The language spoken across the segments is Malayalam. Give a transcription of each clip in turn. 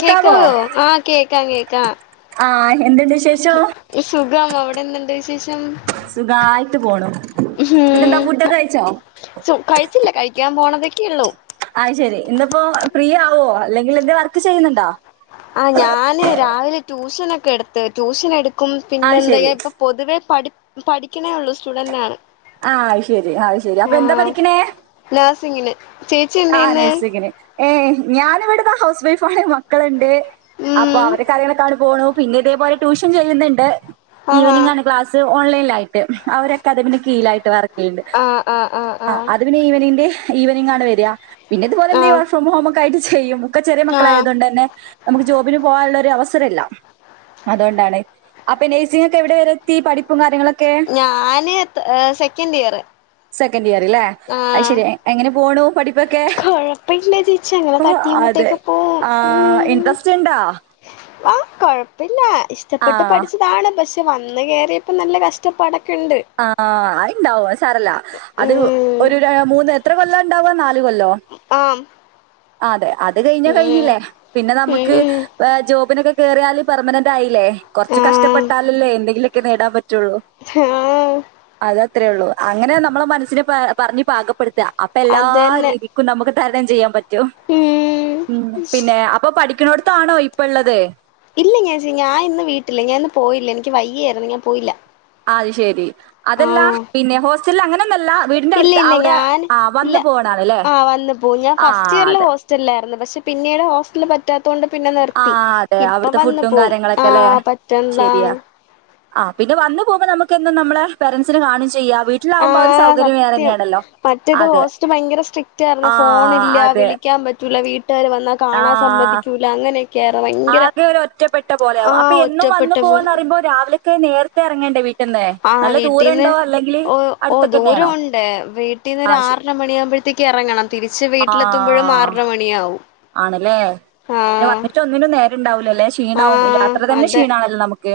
കേക്കാവോ ആഹ് കേക്കാം കേക്കാം ആഹ് എന്തുണ്ടിശേഷം ഈശുഖം അവിടെ എന്ത്ണ്ട് വിശേശം സുഖായിട്ട് പോണു പിന്നെന്താ ഫുടൊക്കഴിച്ചോ ശു കഴിച്ചില്ല കഴിക്കാൻ പോണതെക്കെള്ളൂ അയ് ശെരി ഇന്നിപ്പോ ഫ്രീ ആവോ അല്ലെങ്കിലെന്ത് വർക്ക് ചെയ്യുന്നുണ്ടോ? ആഹ് ഞാന് രാവിലെ ട്യൂഷനെക്കെടുത്ത് ട്യൂഷനെടുത്ത് ആഹ് ശരി പിന്നെന്തായാപ്പൊ പൊതുവേ പഠി പഠിക്ക്ണേ ഒള്ളൂ സ്റ്റുഡന്റാണ് ആഹ് അയ്ശെരി അയ് ശെരി അപ്പൊ എന്താ പഠിക്കണേ? നാസിങ്ങിന് ചേച്ചി എന്ത് ആഹ് യിന്ന്? നഴ്സിങ്ങിന് ഏഹ് ഞാനിവിട്പ്പ ഹൗസ് വൈഫാണ് മക്കള്ണ്ട് അപ്പൊ ഉം അവരെ കാര്യങ്ങളെക്കാണ് പോണു പിന്നിതേപോലെ ട്യൂഷൻ ചെയ്യ്ന്നുണ്ട് ആഹാ ഈവനിംഗാണ് ക്ലാസ് ത് ഓൺലൈൻലായിട്ട് ഒരക്കാദമീന്റെ കീയ്ലായിട്ട് വർ ല്ണ്ട് ആഹ് ആഹ് ആഹ് ആ ആഹ് അത് പിന്നെ ഈവനീന്റെ ഈവനിംഗാണ് വരിക പിന്നെതുപോലെ നീ ആഹ് വർ ഫ്രം ഹോമൊക്കായിട്ട് ചെയ്യും ഒക്കെ ചെറ്യ ആഹ് മക്കളായതുകണ്ട് തന്നെ നമുക്ക് ജോബിന് പോകാനുള്ള ഒരു അവസരല്ല അതുകൊണ്ടാണ് അപ്പൊ നഴ്സിംഗ ഒക്കെ എവിടെ വരെ ത്തീ പഠിപ്പും കാര്യങ്ങളൊക്കെ ഞാന് സെക്കൻഡ് ഇയറ് സെക്കൻഡ് ഇയർ ലെ അത് ശരി എങ്ങനെ പോണു പഠി കൊഴപ്പമില്ല ചേച്ചി അങ്ങനെ തട്ടീം അതെ മുട്ടീംയൊക്കെ പോവും ആഹ് ഉം ഇൻട്രസ്റ്റ് ഇണ്ടാ ആഹ് കൊഴപ്പില്ല ഇഷ്ടപ്പെട്ട് ആഹ് പഠിച്ച ഇതാണ് പക്ഷെ വന്ന് കേറിയപ്പോ നല്ല കഷ്ടപ്പാടൊക്കെ ഉണ്ട് ആ അയ്ണ്ടാവും സറല്ല അത് ഉം ഒരു ര മൂന്ന് എത്ര കൊല്ലാണ്ടാവാ നാല് കൊല്ലോ ആഹ് അതെ അത് കഴിഞ്ഞ കഴിഞ്ഞില്ലേ പിന്നെ നമുക്ക് ഉം ഹേ ജോബിനൊക്കെ കേറിയാല് പെർമനന്റ് ആയില്ലേ ആ കുറച്ച് കഷ്ടപ്പെട്ടാലല്ലേ എന്തെങ്കിലൊക്കെ നേടാൻ പറ്റൊള്ളൂ ആഹ് അതത്രേ ഒള്ളു അങ്ങനെ നമ്മളെ മനസ്സിനെ പ പറഞ്ഞ് പാകപ്പെടുത്ത അപ്പോ എല്ലാ അതന്നെ രീതി നമുക്ക് തരണം ചെയ്യാൻ പറ്റും ഉം പിന്നെ അപ്പോ പഠിക്കുന്നോടതാണോ ഇ പ്പള്ളത് ഇല്ല ചേച്ചി ഞാൻ ഇന്ന് വീട്ടില് ഞാൻ ഇന്ന് പോയില്ല എനിക്ക് വ വയ്യായിരുന്നു ഞാൻ പോയില്ല അത് ശെരി ആ അതല്ല പിന്നെ ഹോസ്റ്റലിൽ അങ്ങനെ ഒന്നല്ല വീടിന്റെ ഇല്ല അടുത്ത് ഇല്ല അവിടെ ആ വന്നു പോണാണ് ലെ പോ ഞാൻ ഫസ്റ്റ് ഇയറൽ ഹോസ്റ്റലിലായിരുന്നു പക്ഷെ പിന്നീട് ഹോസ്റ്റൽ പ പറ്റാത്തൊണ്ട് പിന്നെ ആ നിർത്തി അതെ ഇപ്പൊ അവിടുത്തെ വന്നു ഫുഡും പോകും ആ കാര്യങ്ങളൊക്കെ അല്ലേ പറ്റന്താ ശരിയാ ആ പിന്നെ വന്ന പോകുമ്പോൾ നമുക്ക് എന്നും നമ്മളെ പേരൻസിനെ കാണും ചെയ്യ വീ ആഹ് സത്യം മറ്റേത് അതെ ഹോസ്റ്റ് ഭയങ്കര സ്ട്രിക്റ്റ് ആയിരുന്നു ആ ഫോണില്ല അതെ വിളി വിക്കാൻ പറ്റൂല്ല വീട്ടുകാർ വന്നാ ആ കാണാൻ സമ്മദികൂല അങ്ങനെ ആകെ ഒറ്റപ്പെട്ട പോലെയാവും അപ്പോ ആഹ് എന്നും ഒറ്റപ്പെട്ട വന്നു പോലെ പോകുമ്പോ രാവിലെ നേരത്തെ ഇറങ്ങേണ്ടേ വീട്ടിൽ നിന്ന് ആഹ് നല്ല വീട്ടീന്ന് ദൂരമുണ്ടോ അല്ലെങ്കിൽ ഓ ഓ അടുത്തൊക്കെ ദൂരം തന്നെയാണോ ഉണ്ട് വീട്ടീന്ന് ആ ഒരു ശരി ആറര മണിയാകുമ്പോഴ് ഒറ്റക്ക് ഇറങ്ങണം തിരിച്ച് വീട്ടിലെത്തുമ്പോഴും ആറര മണിയാാവും ആണ് ലെ പിന്നെ വന്നിട്ട് ഒന്നിനും നേരം ഉണ്ടാവൂല ലെ ക്ഷീണാവും ആഹ് യാത്ര തന്നെ അതെ ക്ഷീണാണല്ലോ നമുക്ക്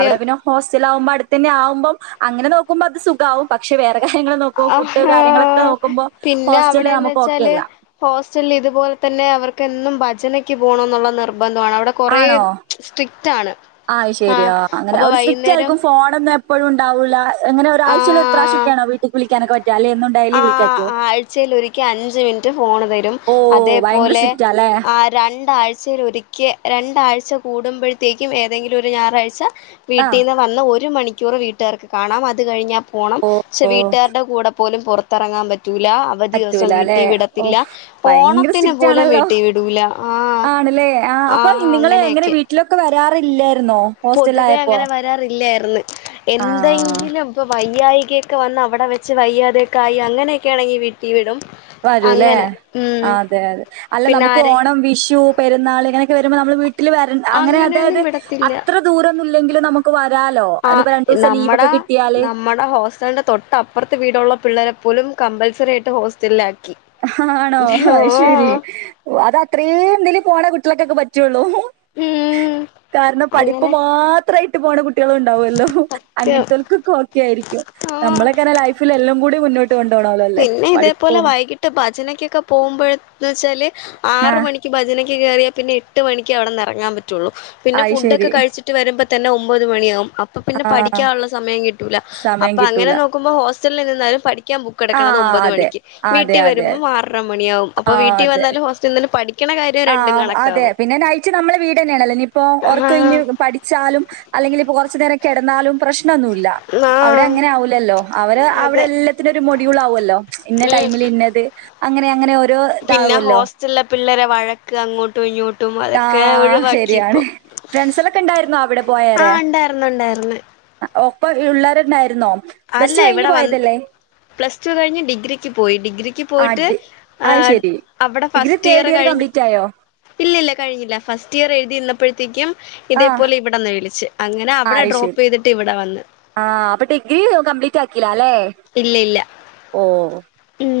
അവിടെ പിന്നെ ഹോസ്റ്റല് ആകുമ്പോ അടുത്തന്നെ ആകുമ്പോ അങ്ങനെ നോക്കുമ്പോ അത് സുഖാവും പക്ഷെ വേറെ കാര്യങ്ങൾ നോക്കുമ്പോ ഫുഡ് ആഹാ കാര്യങ്ങളൊക്കെ നോക്കുമ്പോ ഹോസ്റ്റല് നമുക്ക് ഓക്കെ അല്ല ഹോസ്റ്റല് ഇതുപോലെ തന്നെ അവർക്ക് എന്നും ഭജനയ്ക്ക് പോണം എന്നുള്ള നിർബന്ധമാണ് അവിടെ കൊറേ ആണോ? സ്ട്രിക്റ്റാണ് ആഹ് ശരിയ അങ്ങനെ ഒരു സ്ട്രിക്റ്റ് ആയിരിക്കും ഫോണൊന്നും എപ്പോഴും ഉണ്ടാവൂല എങ്ങനെ ഒരാഴ്ചയിൽ ഒരു ആഹ് പ്രാവശ്യംക്കൊ ആണോ വി കുളിക്കാനക്കോ പറ്റോ അല്ലെങ്കിൽ എന്നും ഡെയിലി ആ ആ വിളിക്കാറ്റോ? ആഴ്ചയിൽ ഒരിക്കേ അഞ്ച് മിനിറ്റ് ഫോൺ തരും ഓഹ് അതേ ഭയങ്കര പോലെ സ്ട്രിക്റ്റാല്ലേ? ആ രണ്ടാഴ്ചയിൽ ഒരിക്കെ രണ്ടാഴ്ച കൂടുമ്പോഴത്തേക്കും ഏതെങ്കിലും ഒരു ഞായറാഴ്ച്ച ആഹ് വീട്ടീന്ന് വന്ന ഒരു മണിക്കൂറ് വീട്ടുകാർക്ക് കാണാം അത് കഴിഞ്ഞാ പോണം പക്ഷേ ഓഹ് വീട്ടുകാരുടെ കൂടെ പോലും പുറത്തറങ്ങാൻ പറ്റൂല അവധി ദിവസം പറ്റൂലാല്ലേ? വീട്ടിൽ വിടത്തില്ല ഓഹ് ഭയങ്കര ഓണത്തിന് പോലും സ്ട്രിക്റ്റാണല്ലോ. വീട്ടിൽ വിടൂല ആ ആണ്ല്ലേ? ആഹ് ആ അപ്പൊ നിങ്ങള് എങ്ങനെ വീട്ടിലൊക്കെ വരാറില്ലായിരുന്നോ പൊതുവേ ഹോസ്റ്റലിലായപ്പോ? അങ്ങനെ വരാറില്ലായിരുന്നു ആഹ് എന്തെങ്കിലും ഇപ്പോൾ വയ്യായിക യൊക്കെ വന്ന് അവിടെ വെച്ച് വയ്യാതെക്കെ ആയി അങ്ങനെയൊക്കെ ആണെങ്കിൽവീട്ടിൽ വിടും വരൂ ലെ അങ്ങനെ ഉം അതെ അതെ അല്ല പിന്നെ നമുക്ക് ആരെ ഓണം വിഷു പെരുന്നാൾ ഇങ്ങനെയക്കെ വരുമ്പോൾ നമ്മൾ വീട്ടിൽ വരൻ അങ്ങനെ അതായത് അങ്ങനെയൊന്നും വിടത്തില്ല അത്ര ദൂരം ന്നുല്ലെങ്കിലും നമു വരാലോ ആ അയ്നിപ്പോ രണ്ടു ദിവസം ലീവ് നമ്മടെ ഒക്കെ കിട്ടിയാല് നമ്മടെ ഹോസ്റ്റലിന്റെ തൊട്ടപ്പുറത്ത് വീടുള്ള പിള്ളരെ പോലും കമ്പൽസറിയിട്ട് ഹോസ്റ്റലില് ആക്കി ആണോ അഹ് ശരി അത് അത്രേ ഇതിലും പോണ കുട്ടികൾകൊക്കെ പറ്റൊള്ളൂ ഉം കാരണം പഠിപ്പ് അങ്ങനെ മാത്രയിട്ട് പോണ കുട്ടികൾ ഉണ്ടാവല്ലോ സത്യം അങ്ങൻത്തെ ക്ക ഓക്കെ ആയിരിക്കും ആഹ് നമ്മളൊക്കെ ലൈഫിൽ എല്ലം കൂടി മുന്നോട്ട് കൊണ്ടുപോണോലല്ലെ പിന്നെ ഇതേപോലെ പഠിപ്പും വൈകിട്ട് ഭജനക്കൊക്കെ പോകുമ്പോഴ് വെച്ചാല് ആഹ് ആറ്മണി ഭജനയ്ക്ക് കയറിയാൽ പിന്നെ എട്ട് മണിക്ക് അവിടന്ന് ഇറങ്ങാൻ പറ്റൊള്ളൂ പിന്നെ അത് ഫുഡോക്കെ ശരി കഴിച്ച് ട്ട് വരുമ്പോ തന്നെ ഒമ്പത് മണിയാകും അ അപ്പ പിന്നെ ആഹ് പഠിക്കാനുള്ള സമയം കിട്ടൂല സമയം അപ്പൊ അങ്ങനെ കിട്ടൂല നോക്കുമ്പോ ഹോസ്റ്റലിൽ നിന്നാലും പഠിക്കാൻ കെടക്കണത് ആഹ് ഒമ്പത് അതെ മണിക്ക് വീട്ടി അതെ അതെ വരുമ്പോ ആറര മണിയാവും അപ്പൊ വീട്ടി വന്നാലും ഹോസ്റ്റലിൽ നിന്നും പഠി- ആ അതെ പിന്നെ നൈറ്റ് നമ്മളെ വീടെന്നേണല്ലോ ഇനിയിപ്പോ ആഹ് ഒറക്കൊയിഞ്ഞ് പഠി ച്ചാലും അല്ലെങ്കിലിപ്പോ കൊറച്ചു നേരം കെടന്നാലും പ്രശ്നൊന്നുല്ല അവടെ ആഹ് അങ്ങനെ ആവൂല്ലല്ലോ അവര് അവടെ അതെ എല്ലാത്തിനൊരു മൊഡ്യുളാവല്ലോ ഇന്ന ഉം ടൈമില് ഇന്നത് അങ്ങനെ അങ്ങനെ ഒ പിന്നെ ഹോസ്റ്റലിലെ പിള്ളേരെ വഴക്ക് അങ്ങോട്ടും ഇങ്ങോട്ടും അതൊക്കെ ഒഴിവാക്കി ഇപ്പോ ഫ്രണ്ട്സെളൊക്കെ ഇണ്ടായിരുന്നോ അവടെ പോയൊരെ ഉണ്ടായിരുന്നു ഉണ്ടായിരുന്നു ഒപ്പം ഇള്ളോരെന്നെയായിരുന്നോ പ്ലസ് അല്ല ടു കഴിഞ്ഞ് ഇവിടെ വന്ന് പോയതല്ലേ പ്ലസ് ടു കഴിഞ്ഞ് ഡിഗ്രിക്ക് പോയി ഡിഗ്രിക്ക് പോയിട്ട് അടി ഏ അത് ശരി. അവടെ ഡിഗ്രി ഫസ്റ്റ് ഇയർ തേർഡ് കഴിഞ്ഞ് കംപ്ലീറ്റ് ആയോ? ഇല്ല ഇല്ല കഴിഞ്ഞില്ല ഫസ്റ്റ് ഇയർ എഴുതിയിരന്നപ്പത്തേക്കും ആഹ് ഇതേപോലെ ഇവിടെന്ന് വിളിച്ച് അങ്ങനെ അവടെ ഡ്രോപെയ്തിട്ട് ഇവിടെ വന്ന് ആ അപ്പൊ ഡിഗ്രി കംപ്ലീറ്റ് ആക്കിലാല്ലേ ഇല്ല ഇല്ല ഓ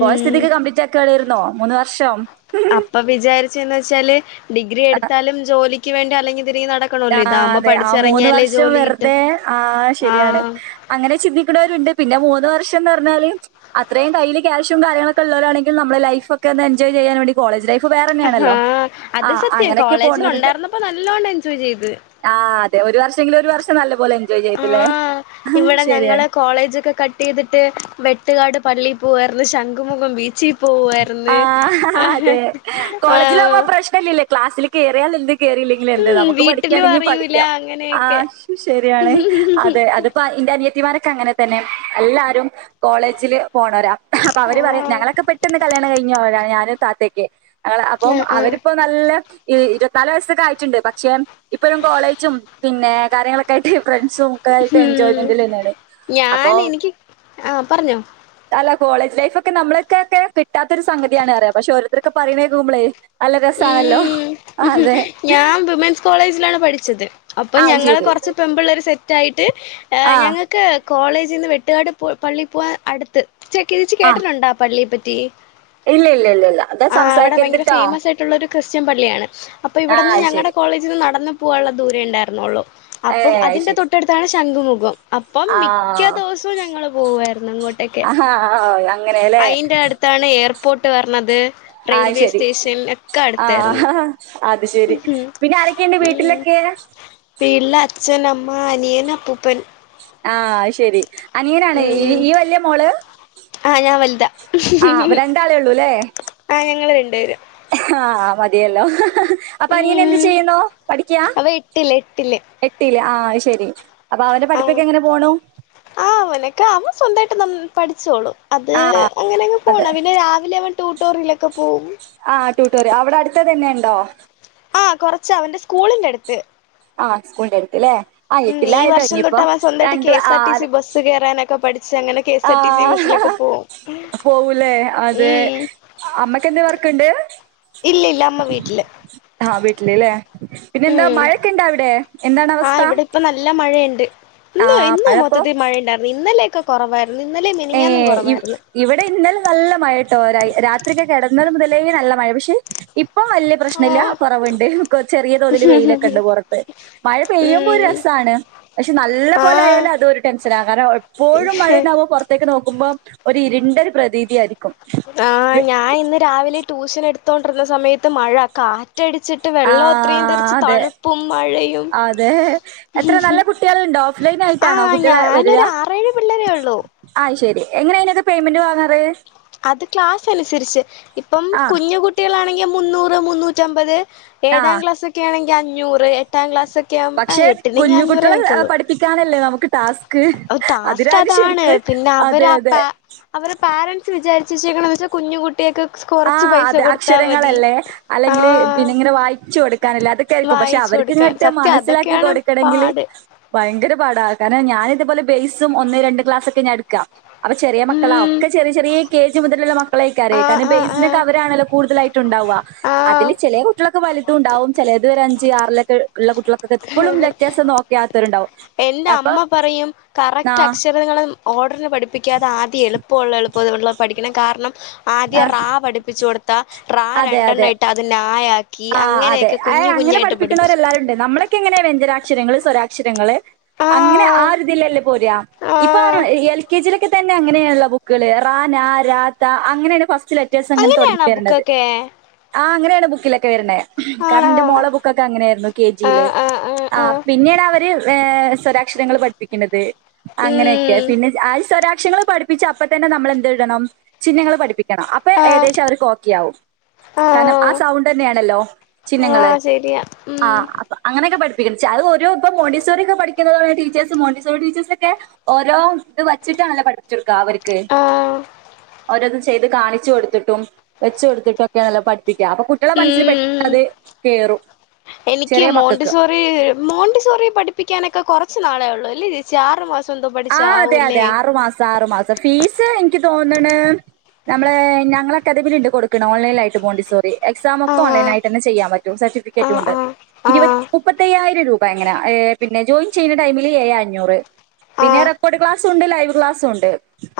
പോയ സ്ഥിതിക്ക് കംപ്ലീറ്റ് ആക്കലായിരുന്നോ മൂന്ന് വർഷം അപ്പൊ വിചാരിച്ചെന്ന് വെച്ചാല് ഡിഗ്രി എടുത്താലും ജോലിക്ക് വേണ്ടി അലഞ്ഞ് തിരിഞ്ഞ് നട ആഹ് അതെ ആ മൂന്ന് വർഷം കിട്ടും വെറ്തെ ആഹ് ശരിയാണ് ആഹ് അങ്ങനെ ചിന്തിക്കുണോര്ണ്ട് പിന്നെ മൂന്ന് വർഷംന്ന് പറഞ്ഞാല് അത്രയും കയ്യില് ക്യാഷും കാര്യങ്ങളൊക്കെള്ളോരാണെങ്കിൽ നമ്മളെ ലൈഫൊക്കെ ഒന്ന് എൻജോയ് ചെയ്യാൻ വേണ്ടി കോളേജ് ലൈഫ് വേറെന്നെയാണല്ലോ ആഹ് ആ അങ്ങനെയൊക്കെ പോണവരുണ്ട് ഇപ്പൊ നല്ലോണം എൻജോയ് ചെയ്ത് ആ അതെ ഒരു വർഷെങ്കിലും ഒരു വർഷം നല്ല പോലെ എൻജോയ് ചെയ്തല്ലേ ആഹ് ഇവിടെ ഞങ്ങള് ശരിയാണ്. കോളേജൊക്കെ കട്ടയ്തിട്ട് വെട്ടുകാട് പള്ളി പോകാരുന്നു ശംഖുമുഖം ബീച്ചി ആഹ് അതെ കോളേജിലാവുമ്പോ ആഹ് ആ പ്രശ്നല്ലല്ലോ ക്ലാസ്സില് കേയറിയാലെന്ത് കേറില്ലെങ്കിലെന്ത് ഉം നമുക്ക് വീട്ടിലും പഠിക്കയാണെങ്കി അറിയൂല പഠിക്കാം ആ അങ്ങനെയൊക്കെ ശരിയാണ് അതെ അതിപ്പ ഇന്റെ അനിയത്തിമാരൊക്കെ അങ്ങനെ തന്നെ എല്ലാരും കോളേജില് പോണോരാ അപ്പൊ അവര് പറയും ആഹ് ഞങ്ങളൊക്കെ പെട്ടന്ന് കല്യാണം കഴിഞ്ഞോരാണ് ഞാനും താത്തെക്കെ [unintelligible] അപ്പം ആഹ് ആഹ് അവരിപ്പൊ നല്ല ഇരുവത്തിനാല് വയസ്സൊക്കെ ആയിട്ട്ണ്ട് പക്ഷെ ഇപ്പഴും കോളേജും പിന്നെ കാര്യങ്ങളൊക്കെ ആയിട്ട് ഫ്രണ്ട്സും ഒക്കെ ആയിട്ട് ഉം എൻജോയ്മെന്റിലെന്നെയാണ്. ഞാൻ എനിക്ക് ആഹ് പറഞ്ഞോ അല്ല കോളേജ് ലൈഫൊക്കെ നമ്മളക്കൊക്കെ കിട്ടാത്തൊരു സംഗതിയാണ് പറയാ പക്ഷെ ഓരോര്ത്തരൊക്കെ പറേണ കേക്കുമ്പളേ നല്ല രസാണല്ലോ ഉം അതെ ഞാൻ വിമൻസ് കോളേജിലാണ് പഠിച്ചത്. അപ്പം ആ ഞങ്ങള് ശരി കൊറച്ച് പെമ്പുള്ളേര് സെറ്റായിട്ട് ആ ഞങ്ങക്ക് ക്ക് കോളേജിന്ന് വെട്ടുകാട് പള്ളി പോവാൻ അടുത്ത് ചെകെ ചേച്ചി കേട്ടിട്ടുണ്ടോ ആ പള്ളിയെ പറ്റി ഇല്ല ഇല്ല ഇല്ല ഇല്ല ഇത് സംസാരിക്കര്ത്ട്ടോ ക്ക്ള്ളൊരു ക്രിസ്ത്യൻ പള്ളിയാണ്. അപ്പൊ ഇവിടുന്ന് ഞങ്ങടെ അയ്ശരി കോളേജിന്ന് നടന്നു പോവാനുള്ള ദൂരെ ഇണ്ടായിരൊന്നുള്ളൂ ഏ അപ്പം അതിന്റെ അയ്ശരി തൊട്ടടുത്താണ് ശംഖുമുഖം അപ്പം ആ മിക്ക ദിവസോം ഞങ്ങള് പോവായിരുന്നു അങ്ങോട്ടൊക്കെ ആഹാ അങ്ങനെല്ലേ അയ്ന്റെ അട്ത് ത്താണ് എയർപോർട്ട് വരണത് ആ റെയിൽവേ ശരി സ്റ്റേഷൻ ഒക്കെ ആ അടുത്തായിരുന്നു അത് ശെരി. ഉം പിന്നെ ആരൊക്കെണ്ട് വീട്ടിലൊക്കെ? വീട്ടിൽ അച്ഛൻ അമ്മ അനിയൻ അപ്പൂപ്പൻ ആ അത് ശരി അനിയനാണ് ഈ ഉം ഇയ് വല്യ മോള് ആഹ് ഞാൻ വൽതാ ആഹ് അപ്പൊ രണ്ടാളൊള്ളൂല്ലേ ആഹ് ഞങ്ങള് രണ്ട് പേര് ആഹ് മതിയല്ലോ അപ്പോ അനിയനെന്ത് ഉം ചെയ്യുന്നു പഠിക്ക അവൻ എട്ടില് എട്ടില് എട്ടില് ആഹ് അത് ശരി അപ്പൊ അവന്റെ പഠിപ്പൊക്കെ എങ്ങനെ പോണു? ആഹ് അവനൊക്കെ അവൻ സ്വന്തായിട്ട് നൽ പഠിച്ചോളും. അത് ആ അങ്ങനെങ് അതെ പോണ് പിന്നെ രാവിലെ അവൻ ടൂട്ടോറിലൊക്കെ പോവും. ആഹ് ട്യൂട്ടോറിയ അവിടെടുത്തത് തന്നെയുണ്ടോ ആഹ് കൊറച്ച് വന്റെ സ്കൂളിന്റടുത്ത് ആഹ് സ്കൂളിന്റടുത്തിലെ ആഹ് ഉം ഈ എട്ടില്ലായല്ലോ വർഷം ഇനിയിപ്പോ തൊട്ട് അവൻ സ്വന്തമായിട്ട് കെ രണ്ടു എസ് ആർ ആറ് [unintelligible] കയറാനൊക്കെ പടി ക്ഷെ അങ്ങനെ കെ എസ്ആർ ടി സി ബസിലൊക്കെ പോകും ഉം അമ്മയ്ക്കെന്ത് വർക്ക്ണ്ട് ഇല്ലല്ല അമ്മ വീട്ടില് ആഹ് വീട്ടില്ല്ലേ പിന്നെ ന്താ മഴൊക്കെ ണ്ടാ അവിടെ എന്താണ് ആഹ് അവസ്ഥ ഇവിടെ ഇപ്പ നല്ല മഴയ്ണ്ട് ആ ഇന്ന് ഇന്ന് മഴപ്പോ മൊത്തത്തിൽ മഴയ്ണ്ടായിരുന്നു ഇന്നലോക്കെ കൊറവായിരുന്നു ഇന്നലെ ഏ മിനിഞ്ഞാനും ഇവ് കൊറവായിരുന്നു ഇവിടെ ഇന്നലെ നല്ല മഴ ട്ടോ രായി രാത്രിക്കെ കെടന്നതു മുതലേ നല്ല മഴ പക്ഷെ ഇപ്പൊ വലിയ പ്രശ്നല്ല കൊറവുണ്ട്, ചെറിയ തോതില് വെയിലൊക്കെ ണ്ട് പോറത്ത് മഴ പെയ്യുമ്പോരു രസാണ് പക്ഷെ നല്ല പോലെ ആ ആയാലും അതോരു ടെൻഷനാ കാരണം ഉം എപ്പോഴും ആ മഴാന്നെ പോ ത്തേക്ക് നോക്കുമ്പോ ഒരു ഇരുണ്ടൊരു പ്രതീതിയായിരിക്കും ആഹ് ഞാൻ ഇന്ന് രാവിലെ ട്യൂഷൻ എടുത്തോണ്ടിർന്ന സമയത്ത് മഴ കാ റ്റടിച്ചിട്ട് ആ വെള്ളം ത്രയും തെറിച്ച് അതെ തണുപ്പും മഴയും അതെ എത്ര നല്ല കുട്ടികളുണ്ടോ ഓഫ്‌ലൈൻ ആയിട്ടാണോ ആഹ് ഞാനൊരു ആറേഴ് പിള്ളരോള്ളൂ ഐശെരി എങ്ങനെയായിനോക്കെ പേയ്മെന്റ് വാങ്ങാറ് അത് ക്ലാസനുസരിച്ച് ഇപ്പം ആ കുഞ്ഞു കുട്ടിളാണെങ്കിൽ മുന്നൂറ് മുന്നൂറ്റമ്പത് ആ ഏഴാം ക്ലാസൊക്കെ ആണെങ്കിൽ അഞ്ഞൂറ് എട്ടാം ക്ലാസ് പക്ഷെ കുഞ്ഞു കുട്ടികളെ പഠിപ്പിക്കാനല്ലേ നമുക്ക് ടാസ് ഓഹ് ടാസ്ക് അതാണ് പിന്നെ അതെ അവരാ അതെ പ അവരെ പാരൻസ് വിചാരിച്ചേച്ക്കണ വചാൽ കുഞ്ഞു കുട്ടിയേൽക്ക് ആഹ് അതെ അക്ഷരങ്ങളല്ലേ അല്ലെങ്കിൽ ആഹ് പിന്നെ ങ്ങനെ വായിച്ചു കൊടുക്കാനല്ലേ അത്ക്കെ യിരിക്കും പക്ഷെ വായിച്ചു അവർക്ക് കൊടുക്കാൻ ഇങ്ങട്ട് സത്യം മനസ്സിലാക്കി അതൊക്കെയാണ് കൊടുക്കണെങ്കില് പാട് ഭയങ്കര പാടാ കാരണം ഞാനതുപോലെ ബേസും ഒന്ന് രണ്ട് ക്ലാസ്സക്കെ ഞാൻ എടുക്കാ അപ്പൊ ചെറിയ മക്കളാ ഉം ഒക്കെ ചെറിചെറീ കെ ജി മുതലുള്ള മക്കളായിക്കാരം ആഹ് കാരണം ആഹ് ബെസ് നി ആഹ് ക്കെവരാണല്ലോ കൂടുതലായിട്ട് ണ്ടാവ്വ ആഹ് അതില് ചെല കുട്ടികളോക്കെ വലിതുംണ്ടാവും ചെലത് ഒരു അഞ്ച് ആറിലൊക്കെ ള്ള കുട്ടിള്കൊക്കെപ്പഴും ലെല്ലേഴ്‌സ് നോക്ക യാത്തൊരുണ്ടാവും എന്റെ അമ്മ പറയും കറക്റ്റ് ആഹ് അക്ഷരങ്ങള് ഓർഡറില് പഠിപ്പിക്കാതെ ആദ്യ എളുപ്പള്ളളുപ്പംള്ള പഠിക്കണം കാരണം ആദ്യ ആഹ് റാ പഠിപ്പിച്ചുടുത്താൽ റാ അതെ അതെ രണ്ടെണ്ണ ഇട്ട് അത് നാ യാ ആഹ് അതെ എഹ് അങ്ങനെ പഠിപ്പിക്കുന്നവരെല്ലാവരു നമ്മളൊക്കെ ങ്ങനെ വ്യഞ്ജനാക്ഷരങ്ങള് സ്വരാക്ഷരങ്ങള് അങ്ങനെ ആഹ് ആ ഒരിതിലല്ലേ പോരാ ഇപ്പ ആഹ് എൽ കെ ജിയിലൊക്കെ തന്നെ അങ്ങനെയുള്ള ബുക്കള് റാ നാ രാ താ അങ്ങനെയാണ് ഫസ്റ്റ് ലെറ്റേഴസ് ങ്ങനെ തോടങ്ങി അങ്ങനെയാണോ വരണത് ബുക്കൊക്കെ ആ അങ്ങനെയാണ് ബുക്കിലൊക്കെ വര്ണേ കാരണം ആണോ ന്റെ മോള ബുക്കൊക്കെ അങ്ങനെയിരുന്നു കെ ജിയില് ആഹ് ആഹ് ആഹ് ആ ആഹ് പിന്നീട് അവര് എഹ് സ്വ ക്ഷരങ്ങള് പഠപ്പിക്കുന്നത് അങ്ങനോക്കെ ഉം പിന്നെ ആ സ്വരാക്ഷര പടി പ്പിച്ച അപ്പ തന്നെ നമ്മൾ എന്തെഴ് തണം ചിഹനങ്ങള് പഠപ്പി കണ്ണം അപ്പൊ ആഹ് ഏദേശം അവർക്ക് ഓക്കെ ആവും ആഹ് കാരണം ആ സൗ ണല്ലോ ചിഹ്നങ്ങൾ ആഹ് ശരിയാ ഉം ആഹ് അപ്പ അങ്ങനെക്കെ പഠിപ്പി ച്ച ഐ ഒരു പ്പൊ മോണ്ടിസരി ഒക്കെ പഠിക്കതാണ് ടീച്ചേ്സ് മോണ്ടസറി ടിച്ചേഴ് നോക്കെ ഓരോ ത് വെച്ചട്ട ണല്ലോ പഠി ച്ചുക്ക അവർക്ക് ആഹ് ഓരത് ചെയ്ത് കാണിച്ചു കൊടുത്തിട്ടും വെച്ച് കൊടുത്തിട്ടൊക്കെയണല്ലോ പഠപ്പിക്ക അപ്പൊ കു ട്ട്യോളെ മനസ്സിൽ ഉം പെട്ടന്ന ത് കേറും ചെറിയ മക്കക്ക് മേ മോണ്ടിസോറി പഠിപ്പിക്കാനൊക്കെ കൊറച്ചു നാളേള്ളു അല്ലേ ചേച്ചി ആറുമാസ ആഹ് അതെ അതെ ആറുമാസം ആറുമാസം ഫീസ് എനിക്ക് തോന്നണ് നമ്മള് ഞങ്ങളൊക്കെ അതിൽ പിന്ന ഉണ്ട് കൊടുക്കണ്‌ ഓൺ ലൈനായിട്ട് പോണ്ടിസ എക്സാംമൊക്കെ ഓൺലൈനാ ആ യിട്ടെന്നെ ചെയ്യാൻ പറ്റും ആ സർട്ടിഫിക്കറ്റും ണ്ട് ആ ആ ഇരുപ ആ മുപ്പത്തയ്യായിരം രൂപ എങ്ങന ഏ പിന്നെ ജോയിൻ ചെയ്യുന്ന ടൈമില് ഏഴെ അഞ്ഞൂറ് ആ പിന്നെ റെക്കോർഡ് ക്ലാസ് ഉണ്ട് ലൈവ് ക്ലാസ്സു ഉണ്ട്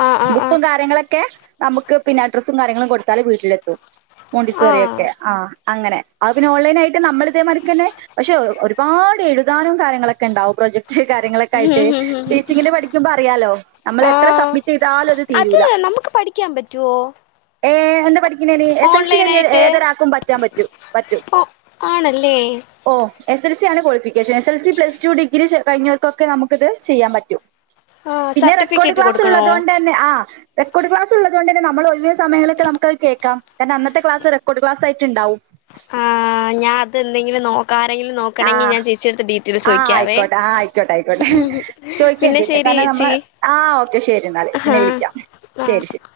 ആ ആ ബുക്കും കാര്യങ്ങളൊക്കെ നമുക്ക് പിന്നെ അഡ്രസ്സും കാര്യങ്ങളും കൊടുത്താല് വീട്ടിലെത്തും ആ മോണ്ടിസോറിയൊക്കെ ആഹ് അങ്ങനെ അത് പിന്നെ ഓൺലൈനായിട്ട് നമ്മള ഇതേമാതിക്കന്നെ പക്ഷെ ഒരുപാട് എഴുതാനും കാര്യങ്ങളൊക്കെണ്ടാവും പ്രൊജക്ട് കാര്യങ്ങളൊക്കെ ആയിട്ട് ടീച്ചിങ്ങിന് പഠിക്കുമ്പോ അറിയാലോ നമ്മള ആ എത്ര സബ്മിറ്റ് ചെയ്താലും അത് തീരൂല പഠിക്കാൻ പറ്റോ? ഏഹ് എന്താ പഠിക്കണെന് എസ് എൽ സി കഴിഞ്ഞ ആയിട്ട് ഏതൊരാക്കും പറ്റാൻ പറ്റും പറ്റും ഓ ആണല്ലേ ഓഹ് എസ് എൽ സി ആണ് qualification S L C plus two degree കഴിഞ്ഞവർക്കൊക്കെ നമുക്കിത് ചെയ്യാൻ പറ്റും ആ പിന്നെ റെക്കോർഡ് സർട്ടിഫിക്കറ്റ് ക്ലാസ് കൊടുക്കണോ ഉള്ളത് കൊണ്ട് തന്നെ ആഹ് റെക്കോർഡ് ക്ലസ്ള്ളത്കൊണ്ട് ന്നെ നമ്മൾ ഒഴിവ് സമയിലക്കെ നമുക്കത് കേൾക്കാം കാരണം അന്നത്തെ ക്ലാസ് റെക്കോഡ് ക്ലാസായിട്ടുണ്ടാവും ആഹ് ഞാ അത് എന്തെങ്കിലും നോക്ക ആരെങ്കിലും നോക്ക ആ ക്കണെങ്കി ഞാൻ ചേച്ചി എടുത്ത് ഡീറ്റെയിൽസ് ആഹ് ചോയ്ക്കാവേ ആയിക്കോട്ടെ ആഹ് ആയിക്കോട്ടെ ആയിക്കോട്ടെ പിന്നെ ചോദിക്കേണ്ടി ശരി കാരണം ഏച്ചി നമ്മള് ആഹ് ഓക്കെ ശരി ന്നാല് പിന്നെ വിളിക്കാം ആ ശെരി ശെരി